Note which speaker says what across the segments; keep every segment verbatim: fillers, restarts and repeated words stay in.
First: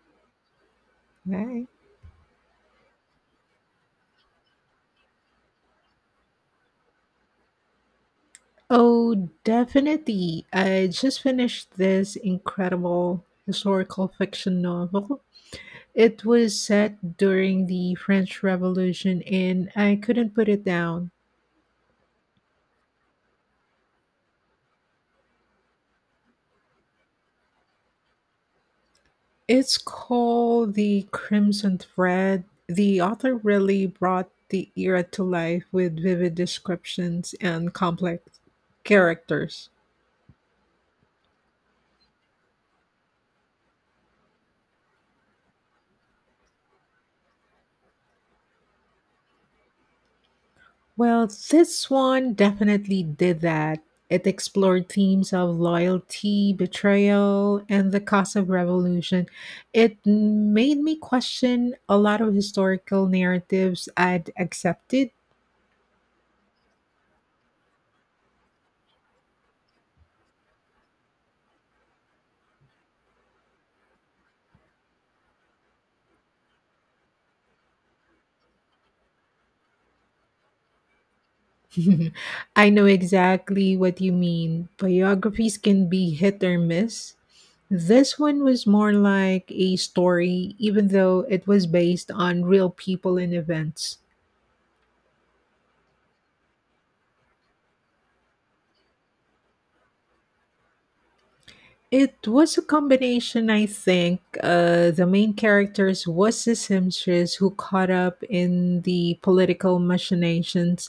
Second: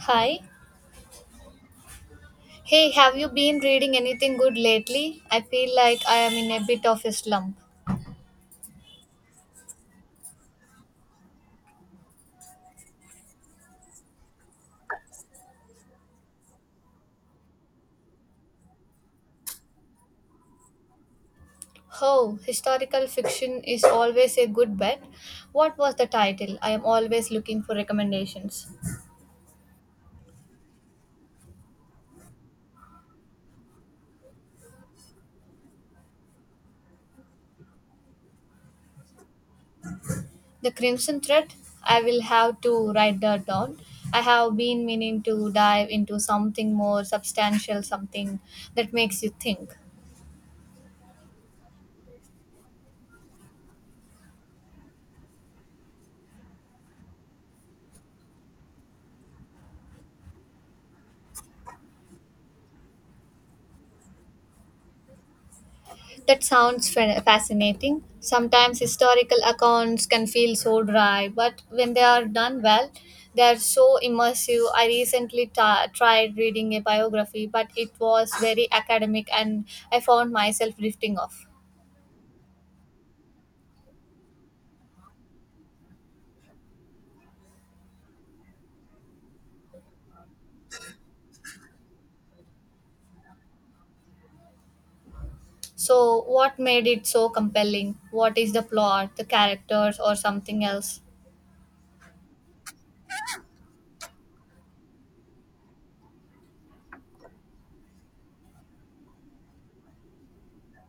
Speaker 1: Hi.
Speaker 2: Right.
Speaker 1: Hey, have you been reading anything good lately? I feel like I am in a bit of a slump.
Speaker 2: Oh, definitely. I just finished this incredible historical fiction novel. It was set during the French Revolution and I couldn't put it down.
Speaker 1: Oh, historical fiction is always a good bet. What was the title? I am always looking for recommendations.
Speaker 2: It's called The Crimson Thread. The author really brought the era to life with vivid descriptions and complex characters.
Speaker 1: The Crimson Thread? I will have to write that down. I have been meaning to dive into something more substantial, something that makes you think.
Speaker 2: Well, this one definitely did that. It explored themes of loyalty, betrayal, and the cost of revolution. It made me question a lot of historical narratives I'd accepted.
Speaker 1: That sounds fa- fascinating. Sometimes historical accounts can feel so dry, but when they are done well, they are so immersive. I recently ta tried reading a biography, but it was very academic and I found myself drifting off.
Speaker 2: I know exactly what you mean. Biographies can be hit or miss. This one was more like a story, even though it was based on real people and events.
Speaker 1: So, what made it so compelling? What is the plot, the characters, or something else?
Speaker 2: It was a combination, I think. Uh, the main characters was the seamstress who caught up in the political machinations,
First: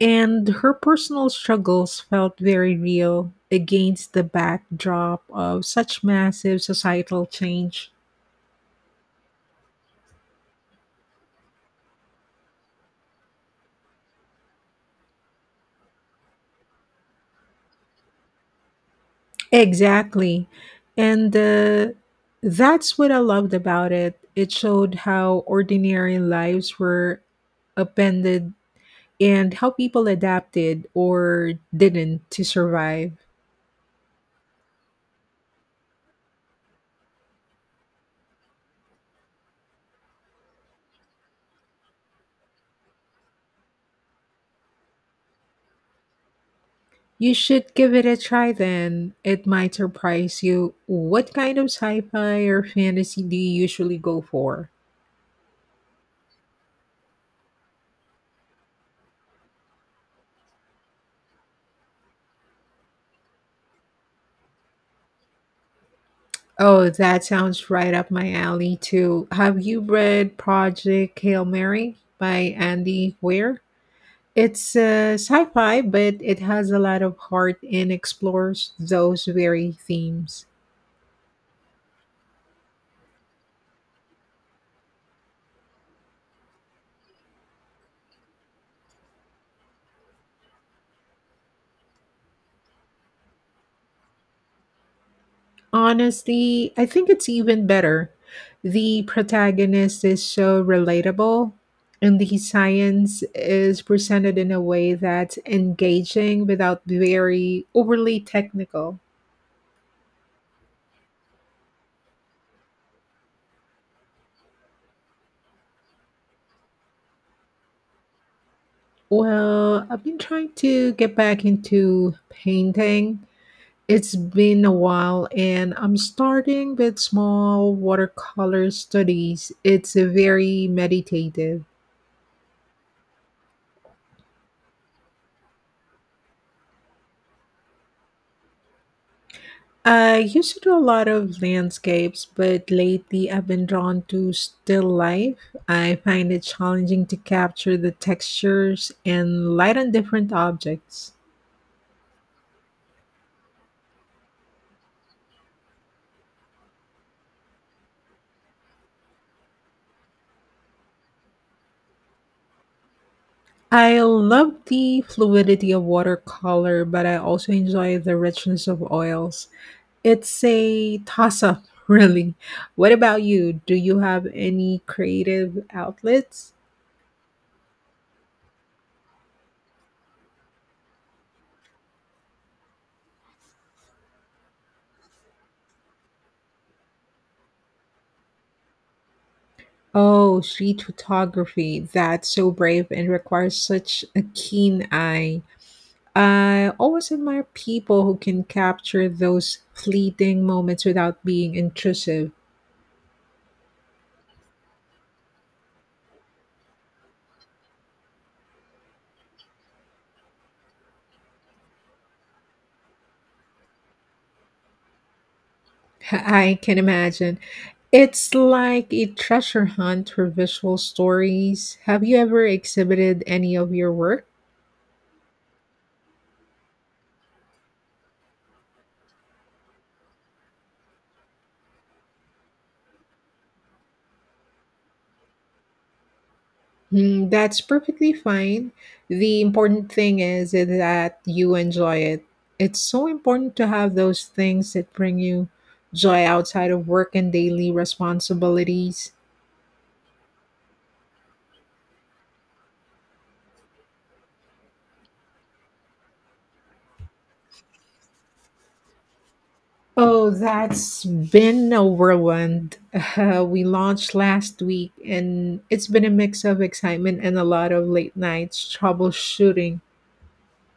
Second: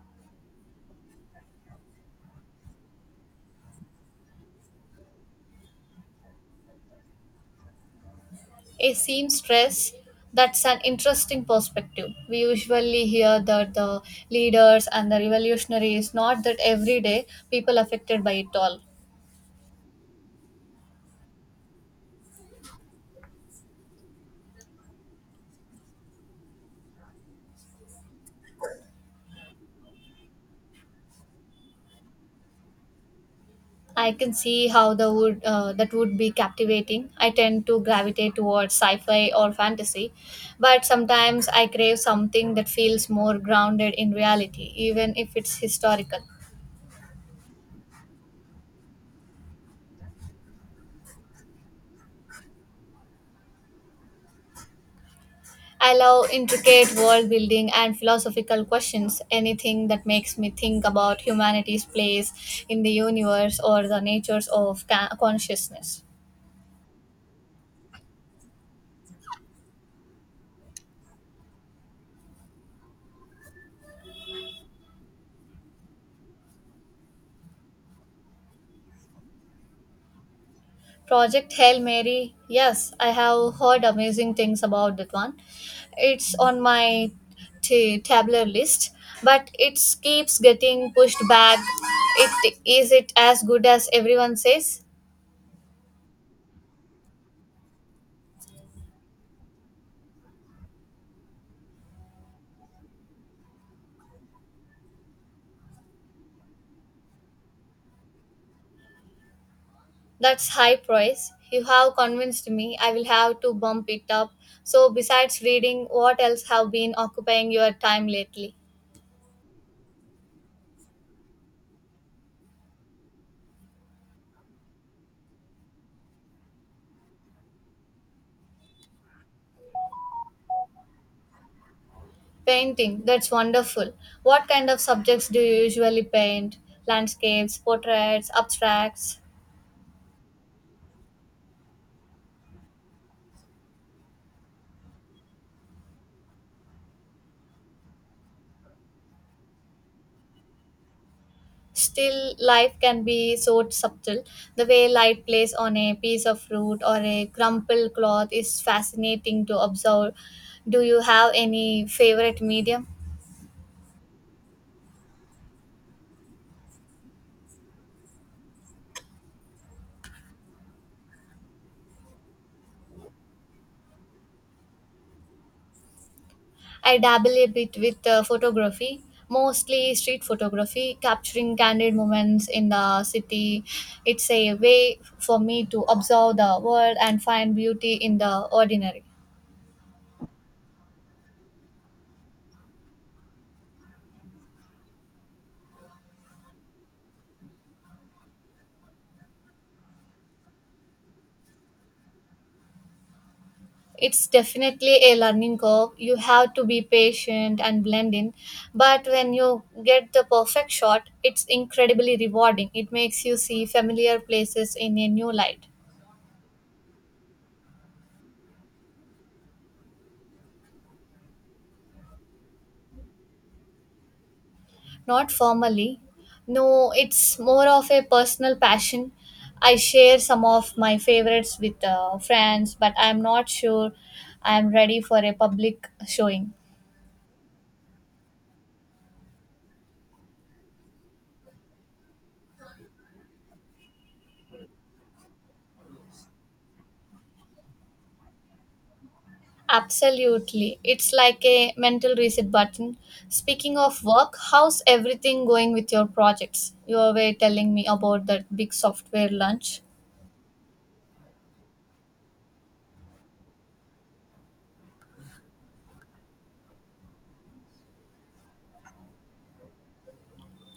Speaker 2: and her personal struggles felt very real against the backdrop of such massive societal change.
Speaker 1: A seamstress, that's an interesting perspective. We usually hear that the leaders and the revolutionaries, not that everyday people affected by it all.
Speaker 2: Exactly. And uh, that's what I loved about it. It showed how ordinary lives were upended and how people adapted or didn't to survive.
Speaker 1: I can see how the would uh, that would be captivating. I tend to gravitate towards sci-fi or fantasy, but sometimes I crave something that feels more grounded in reality, even if it's historical.
Speaker 2: You should give it a try then. It might surprise you. What kind of sci fi or fantasy do you usually go for?
Speaker 1: I love intricate world building and philosophical questions, anything that makes me think about humanity's place in the universe or the natures of ca- consciousness.
Speaker 2: Oh, that sounds right up my alley, too. Have you read Project Hail Mary by Andy Weir? It's uh, sci fi, but it has a lot of heart and explores those very themes.
Speaker 1: Project Hail Mary, yes, I have heard amazing things about that one. It's on my t- tabular list, but it keeps getting pushed back. It is, it as good as everyone says?
Speaker 2: Honestly, I think it's even better. The protagonist is so relatable, and the science is presented in a way that's engaging without very overly technical.
Speaker 1: That's high praise. You have convinced me. I will have to bump it up. So, besides reading, what else have been occupying your time lately?
Speaker 2: Well, I've been trying to get back into painting. It's been a while, and I'm starting with small watercolor studies. It's a very meditative.
Speaker 1: Painting. That's wonderful. What kind of subjects do you usually paint? Landscapes, portraits, abstracts?
Speaker 2: I used to do a lot of landscapes, but lately I've been drawn to still life. I find it challenging to capture the textures and light on different objects.
Speaker 1: Still, life can be so subtle. The way light plays on a piece of fruit or a crumpled cloth is fascinating to observe. Do you have any favorite medium?
Speaker 2: I love the fluidity of watercolor, but I also enjoy the richness of oils. It's a toss up, really. What about you? Do you have any creative outlets?
Speaker 1: I dabble a bit with uh, photography, mostly street photography, capturing candid moments in the city. It's a way for me to observe the world and find beauty in the ordinary.
Speaker 2: Oh, street photography. That's so brave and requires such a keen eye. I always admire people who can capture those fleeting moments without being intrusive.
Speaker 1: It's definitely a learning curve. You have to be patient and blend in. But when you get the perfect shot, it's incredibly rewarding. It makes you see familiar places in a new light.
Speaker 2: I can imagine. It's like a treasure hunt for visual stories. Have you ever exhibited any of your work?
Speaker 1: Not formally. No, it's more of a personal passion. I share some of my favorites with uh, friends, but I'm not sure I'm ready for a public showing.
Speaker 2: Mm, that's perfectly fine. The important thing is that you enjoy it. It's so important to have those things that bring you joy outside of work and daily responsibilities.
Speaker 1: Absolutely. It's like a mental reset button. Speaking of work, how's everything going with your projects? You were telling me about that big software launch.
Speaker 2: Oh, that's been a whirlwind. Uh, we launched last week, and it's been a mix of excitement and a lot of late nights troubleshooting.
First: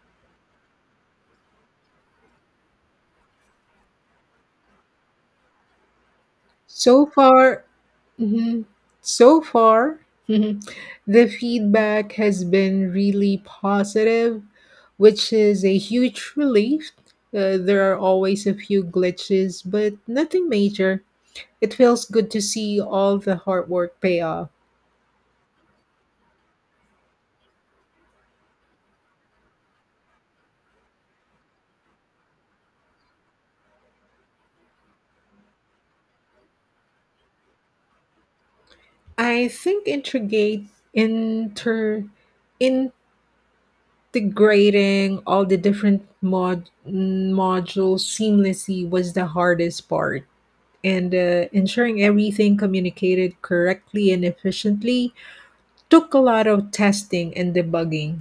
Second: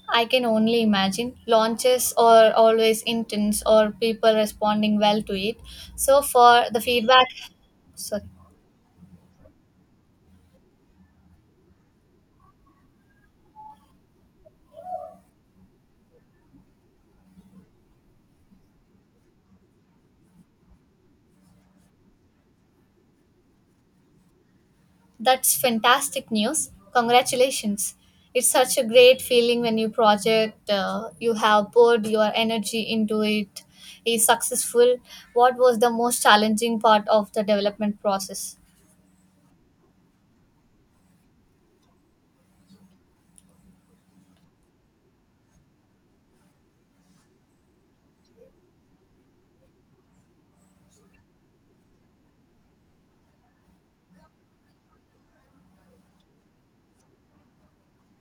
Speaker 1: I can only imagine. Launches are always intense. Or people responding well to it? So for the
Speaker 2: So
Speaker 1: feedback.
Speaker 2: far,
Speaker 1: Sorry.
Speaker 2: mhm, so far, mhm, the feedback has been really positive, which is a huge relief. Uh, there are always a few glitches, but nothing major. It feels good to see all the hard work pay off.
Speaker 1: That's fantastic news. Congratulations. It's such a great feeling when your project uh, you have poured your energy into it is successful. What was the most challenging part of the development process?
Speaker 2: I think integrate inter integrating all the different mod modules seamlessly was the hardest part. And uh, ensuring everything communicated correctly and efficiently took a lot of testing and debugging.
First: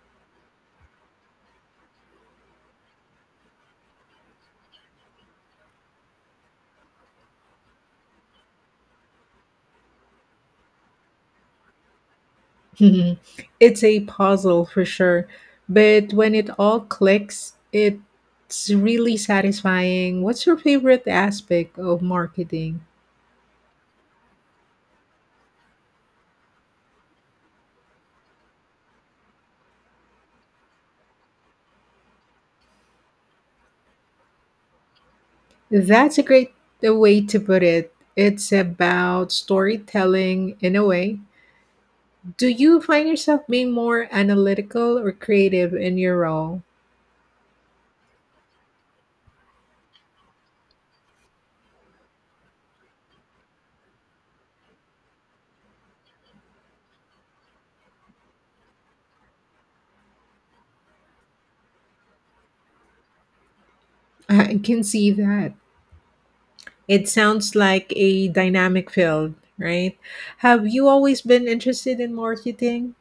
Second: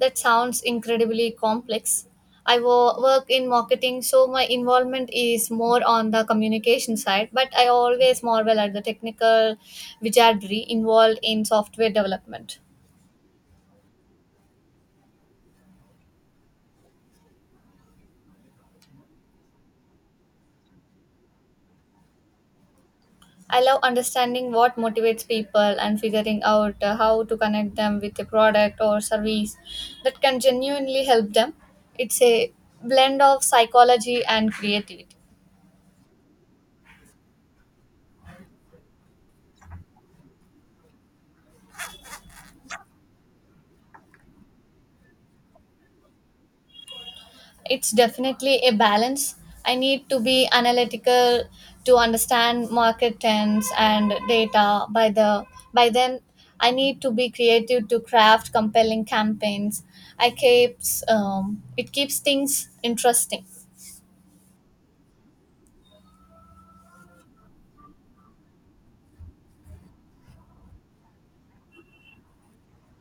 Speaker 1: That sounds incredibly complex. I wo- work in marketing, so my involvement is more on the communication side, but I always marvel at the technical wizardry involved in software development.
Speaker 2: It's a puzzle for sure, but when it all clicks, it's really satisfying. What's your favorite aspect of marketing?
Speaker 1: I love understanding what motivates people and figuring out uh, how to connect them with a product or service that can genuinely help them. It's a blend of psychology and creativity.
Speaker 2: That's a great uh, way to put it. It's about storytelling in a way. Do you find yourself being more analytical or creative in your role?
Speaker 1: It's definitely a balance. I need to be analytical to understand market trends and data, by the by then I need to be creative to craft compelling campaigns. I keeps um, it keeps things interesting.
Speaker 2: I can see that. It sounds like a dynamic field, right? Have you always been interested in marketing?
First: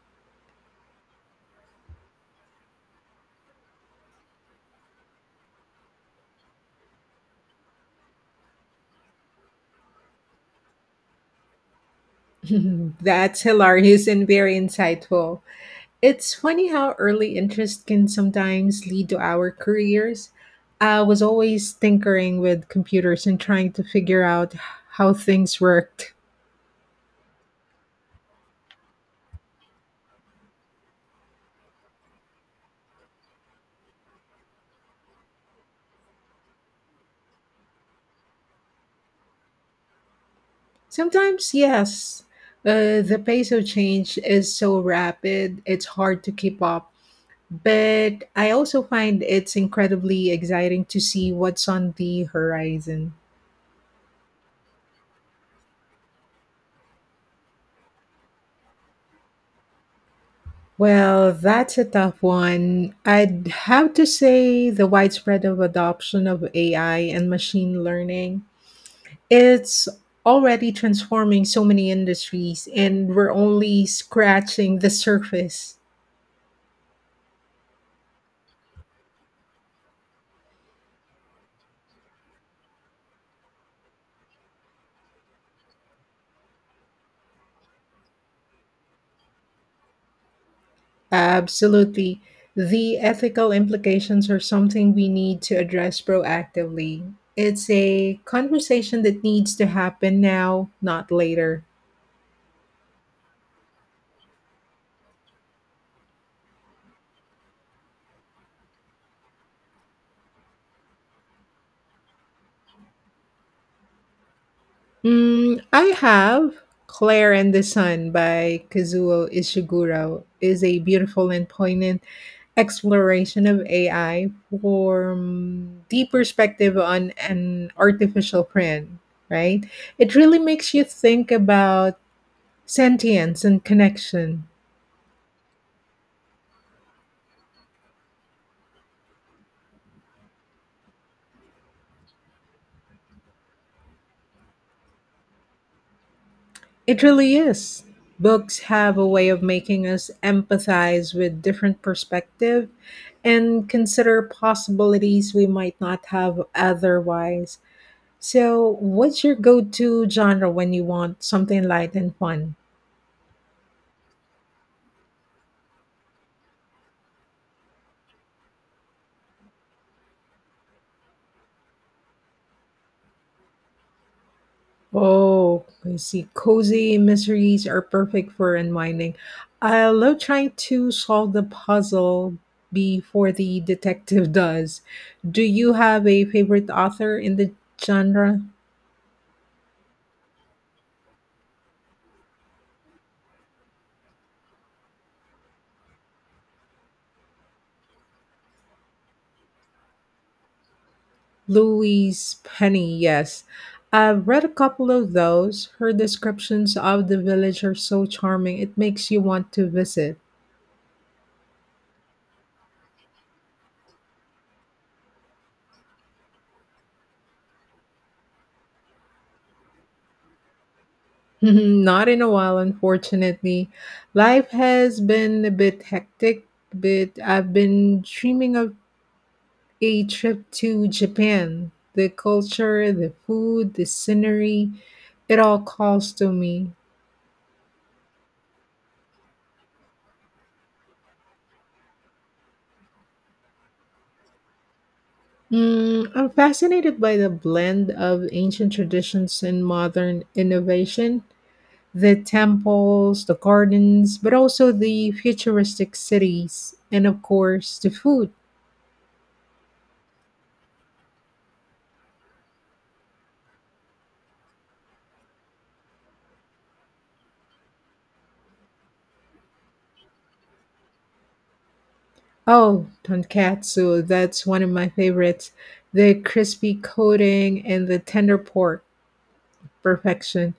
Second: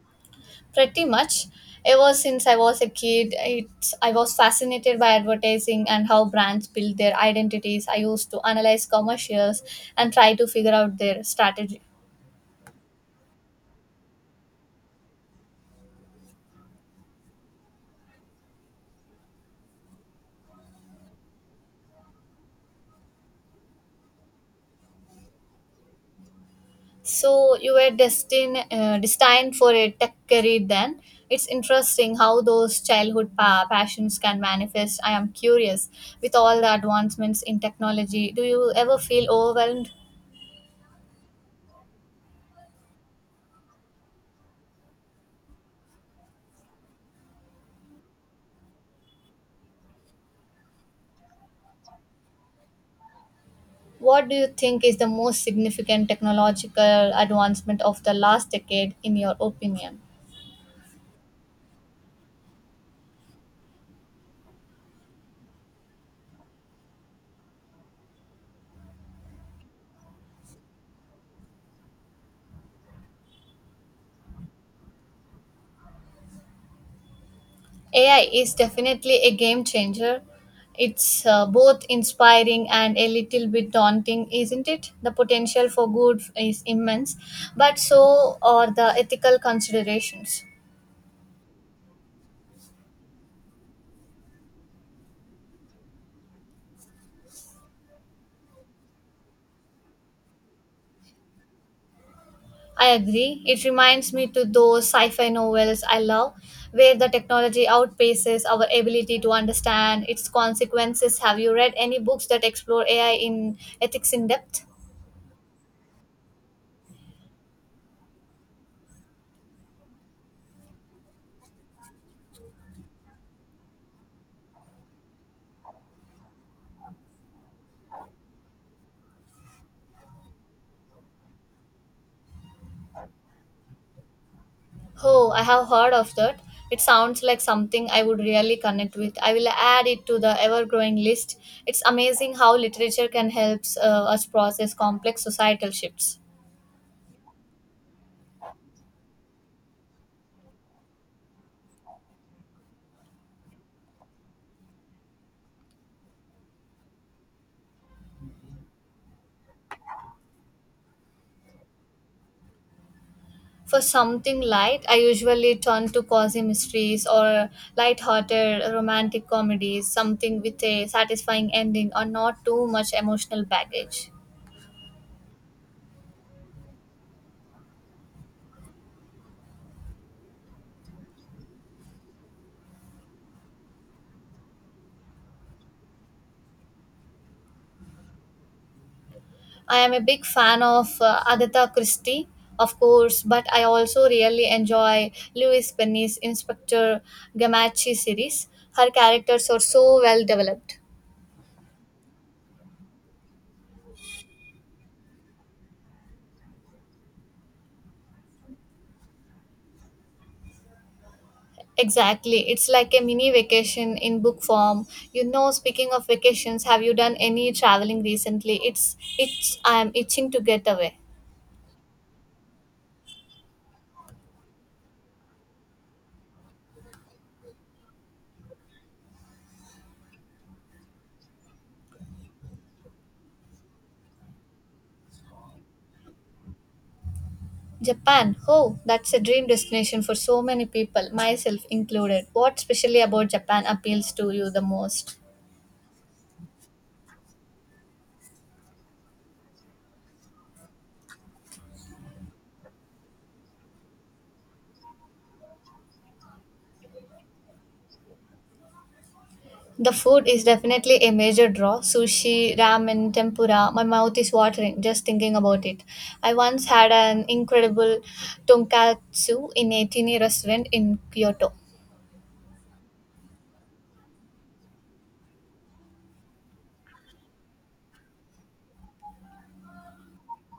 Speaker 1: Pretty much ever since I was a kid it's, I was fascinated by advertising and how brands build their identities. I used to analyze commercials and try to figure out their strategy.
Speaker 2: That's hilarious and very insightful. It's funny how early interest can sometimes lead to our careers. I was always tinkering with computers and trying to figure out how things worked.
Speaker 1: So you were destined uh, destined for a tech career then. It's interesting how those childhood pa- passions can manifest. I am curious, with all the advancements in technology, do you ever feel overwhelmed?
Speaker 2: Sometimes, yes, uh, the pace of change is so rapid, it's hard to keep up. But I also find it's incredibly exciting to see what's on the horizon.
Speaker 1: What do you think is the most significant technological advancement of the last decade, in your opinion?
Speaker 2: Well, that's a tough one. I'd have to say the widespread of adoption of A I and machine learning. It's already transforming so many industries and we're only scratching the surface.
Speaker 1: A I is definitely a game changer. It's uh, both inspiring and a little bit daunting, isn't it? The potential for good is immense, but so are the ethical considerations.
Speaker 2: Absolutely. The ethical implications are something we need to address proactively. It's a conversation that needs to happen now, not later.
Speaker 1: I agree. It reminds me to those sci-fi novels I love, where the technology outpaces our ability to understand its consequences. Have you read any books that explore A I in ethics in depth?
Speaker 2: Mm, I have Claire and the Sun by Kazuo Ishiguro is a beautiful and poignant exploration of A I from the perspective on an artificial friend, right? It really makes you think about sentience and connection.
Speaker 1: Oh, I have heard of that. It sounds like something I would really connect with. I will add it to the ever-growing list. It's amazing how literature can help uh, us process complex societal shifts.
Speaker 2: It really is. Books have a way of making us empathize with different perspective and consider possibilities we might not have otherwise. So, what's your go-to genre when you want something light and fun?
Speaker 1: For something light, I usually turn to cozy mysteries or light-hearted romantic comedies, something with a satisfying ending or not too much emotional baggage.
Speaker 2: Oh, I see. Cozy mysteries are perfect for unwinding. I love trying to solve the puzzle before the detective does. Do you have a favorite author in the genre?
Speaker 1: I am a big fan of uh, Agatha Christie, of course, but I also really enjoy Louise Penny's Inspector Gamache series. Her characters are so well developed.
Speaker 2: Louise Penny, yes. I've read a couple of those. Her descriptions of the village are so charming, it makes you want to visit.
Speaker 1: Exactly. It's like a mini vacation in book form. You know, speaking of vacations, have you done any traveling recently? It's it's I'm itching to get away.
Speaker 2: Not in a while, unfortunately. Life has been a bit hectic, but I've been dreaming of a trip to Japan. The culture, the food, the scenery, it all calls to me.
Speaker 1: Japan. Oh, that's a dream destination for so many people, myself included. What specially about Japan appeals to you the most?
Speaker 2: Mm, I'm fascinated by the blend of ancient traditions and modern innovation. The temples, the gardens, but also the futuristic cities, and of course, the food.
Speaker 1: The food is definitely a major draw. Sushi, ramen, tempura. My mouth is watering just thinking about it. I once had an incredible tonkatsu in a teeny restaurant in Kyoto.
Speaker 2: Oh, tonkatsu, that's one of my favorites. The crispy coating and the tender pork, perfection.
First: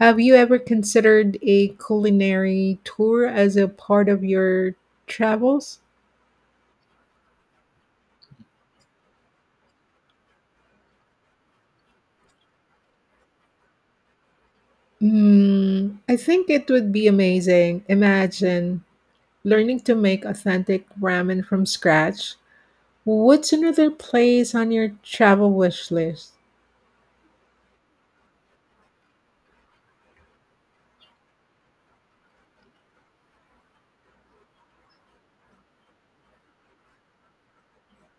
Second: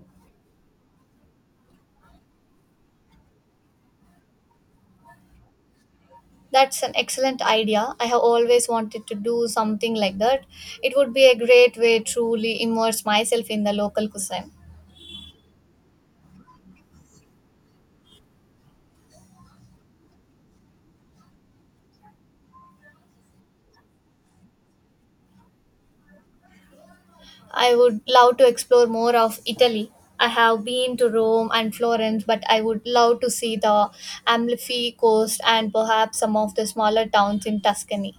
Speaker 2: Have you ever considered a culinary tour as a part of your travels?
Speaker 1: That's an excellent idea. I have always wanted to do something like that. It would be a great way truly immerse myself in the local cuisine.
Speaker 2: Mm, I think it would be amazing. Imagine learning to make authentic ramen from scratch. What's another place on your travel wish list?
Speaker 1: I would love to explore more of Italy. I have been to Rome and Florence, but I would love to see the Amalfi coast and perhaps some of the smaller towns in Tuscany.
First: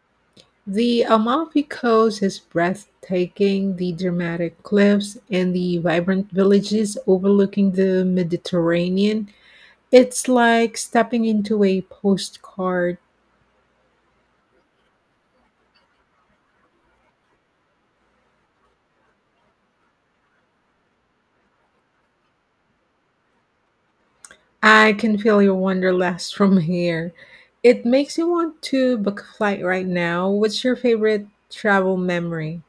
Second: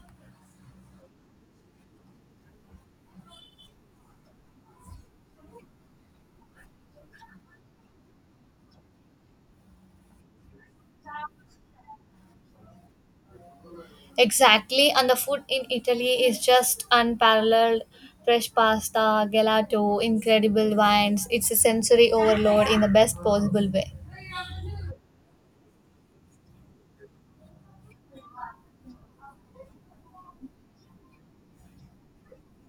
Speaker 2: The Amalfi Coast is breathtaking, the dramatic cliffs and the vibrant villages overlooking the Mediterranean. It's like stepping into a postcard.
Speaker 1: Exactly, and the food in Italy is just unparalleled. Fresh pasta, gelato, incredible wines. It's a sensory overload in the best possible way.
Speaker 2: I can feel your wanderlust from here. It makes you want to book a flight right now. What's your favorite travel memory?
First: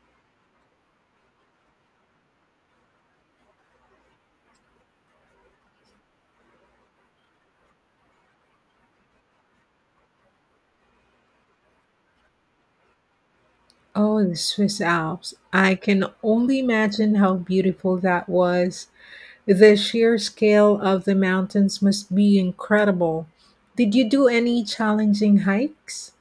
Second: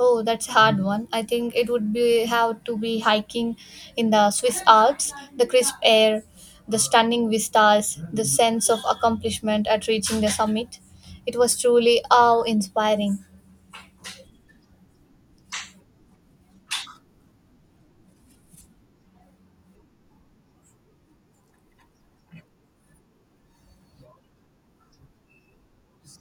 Speaker 1: Oh, that's a hard one. I think it would be have to be hiking in the Swiss Alps, the crisp air, the stunning vistas, the sense of accomplishment at reaching the summit. It was truly awe-inspiring.
Speaker 2: Oh, the Swiss Alps. I can only imagine how beautiful that was. The sheer scale of the mountains must be incredible. Did you do any challenging hikes?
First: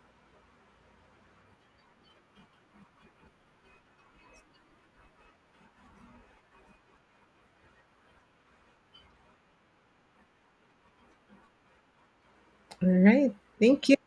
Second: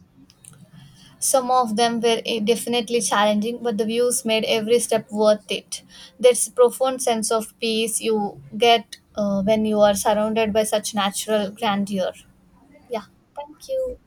Speaker 1: Some of them were eh, definitely challenging, but the views made every step worth it. There's a profound sense of peace you get uh, when you are surrounded by such natural grandeur.
Speaker 2: All
Speaker 1: Yeah,
Speaker 2: right.
Speaker 1: thank
Speaker 2: Thank you.
Speaker 1: you.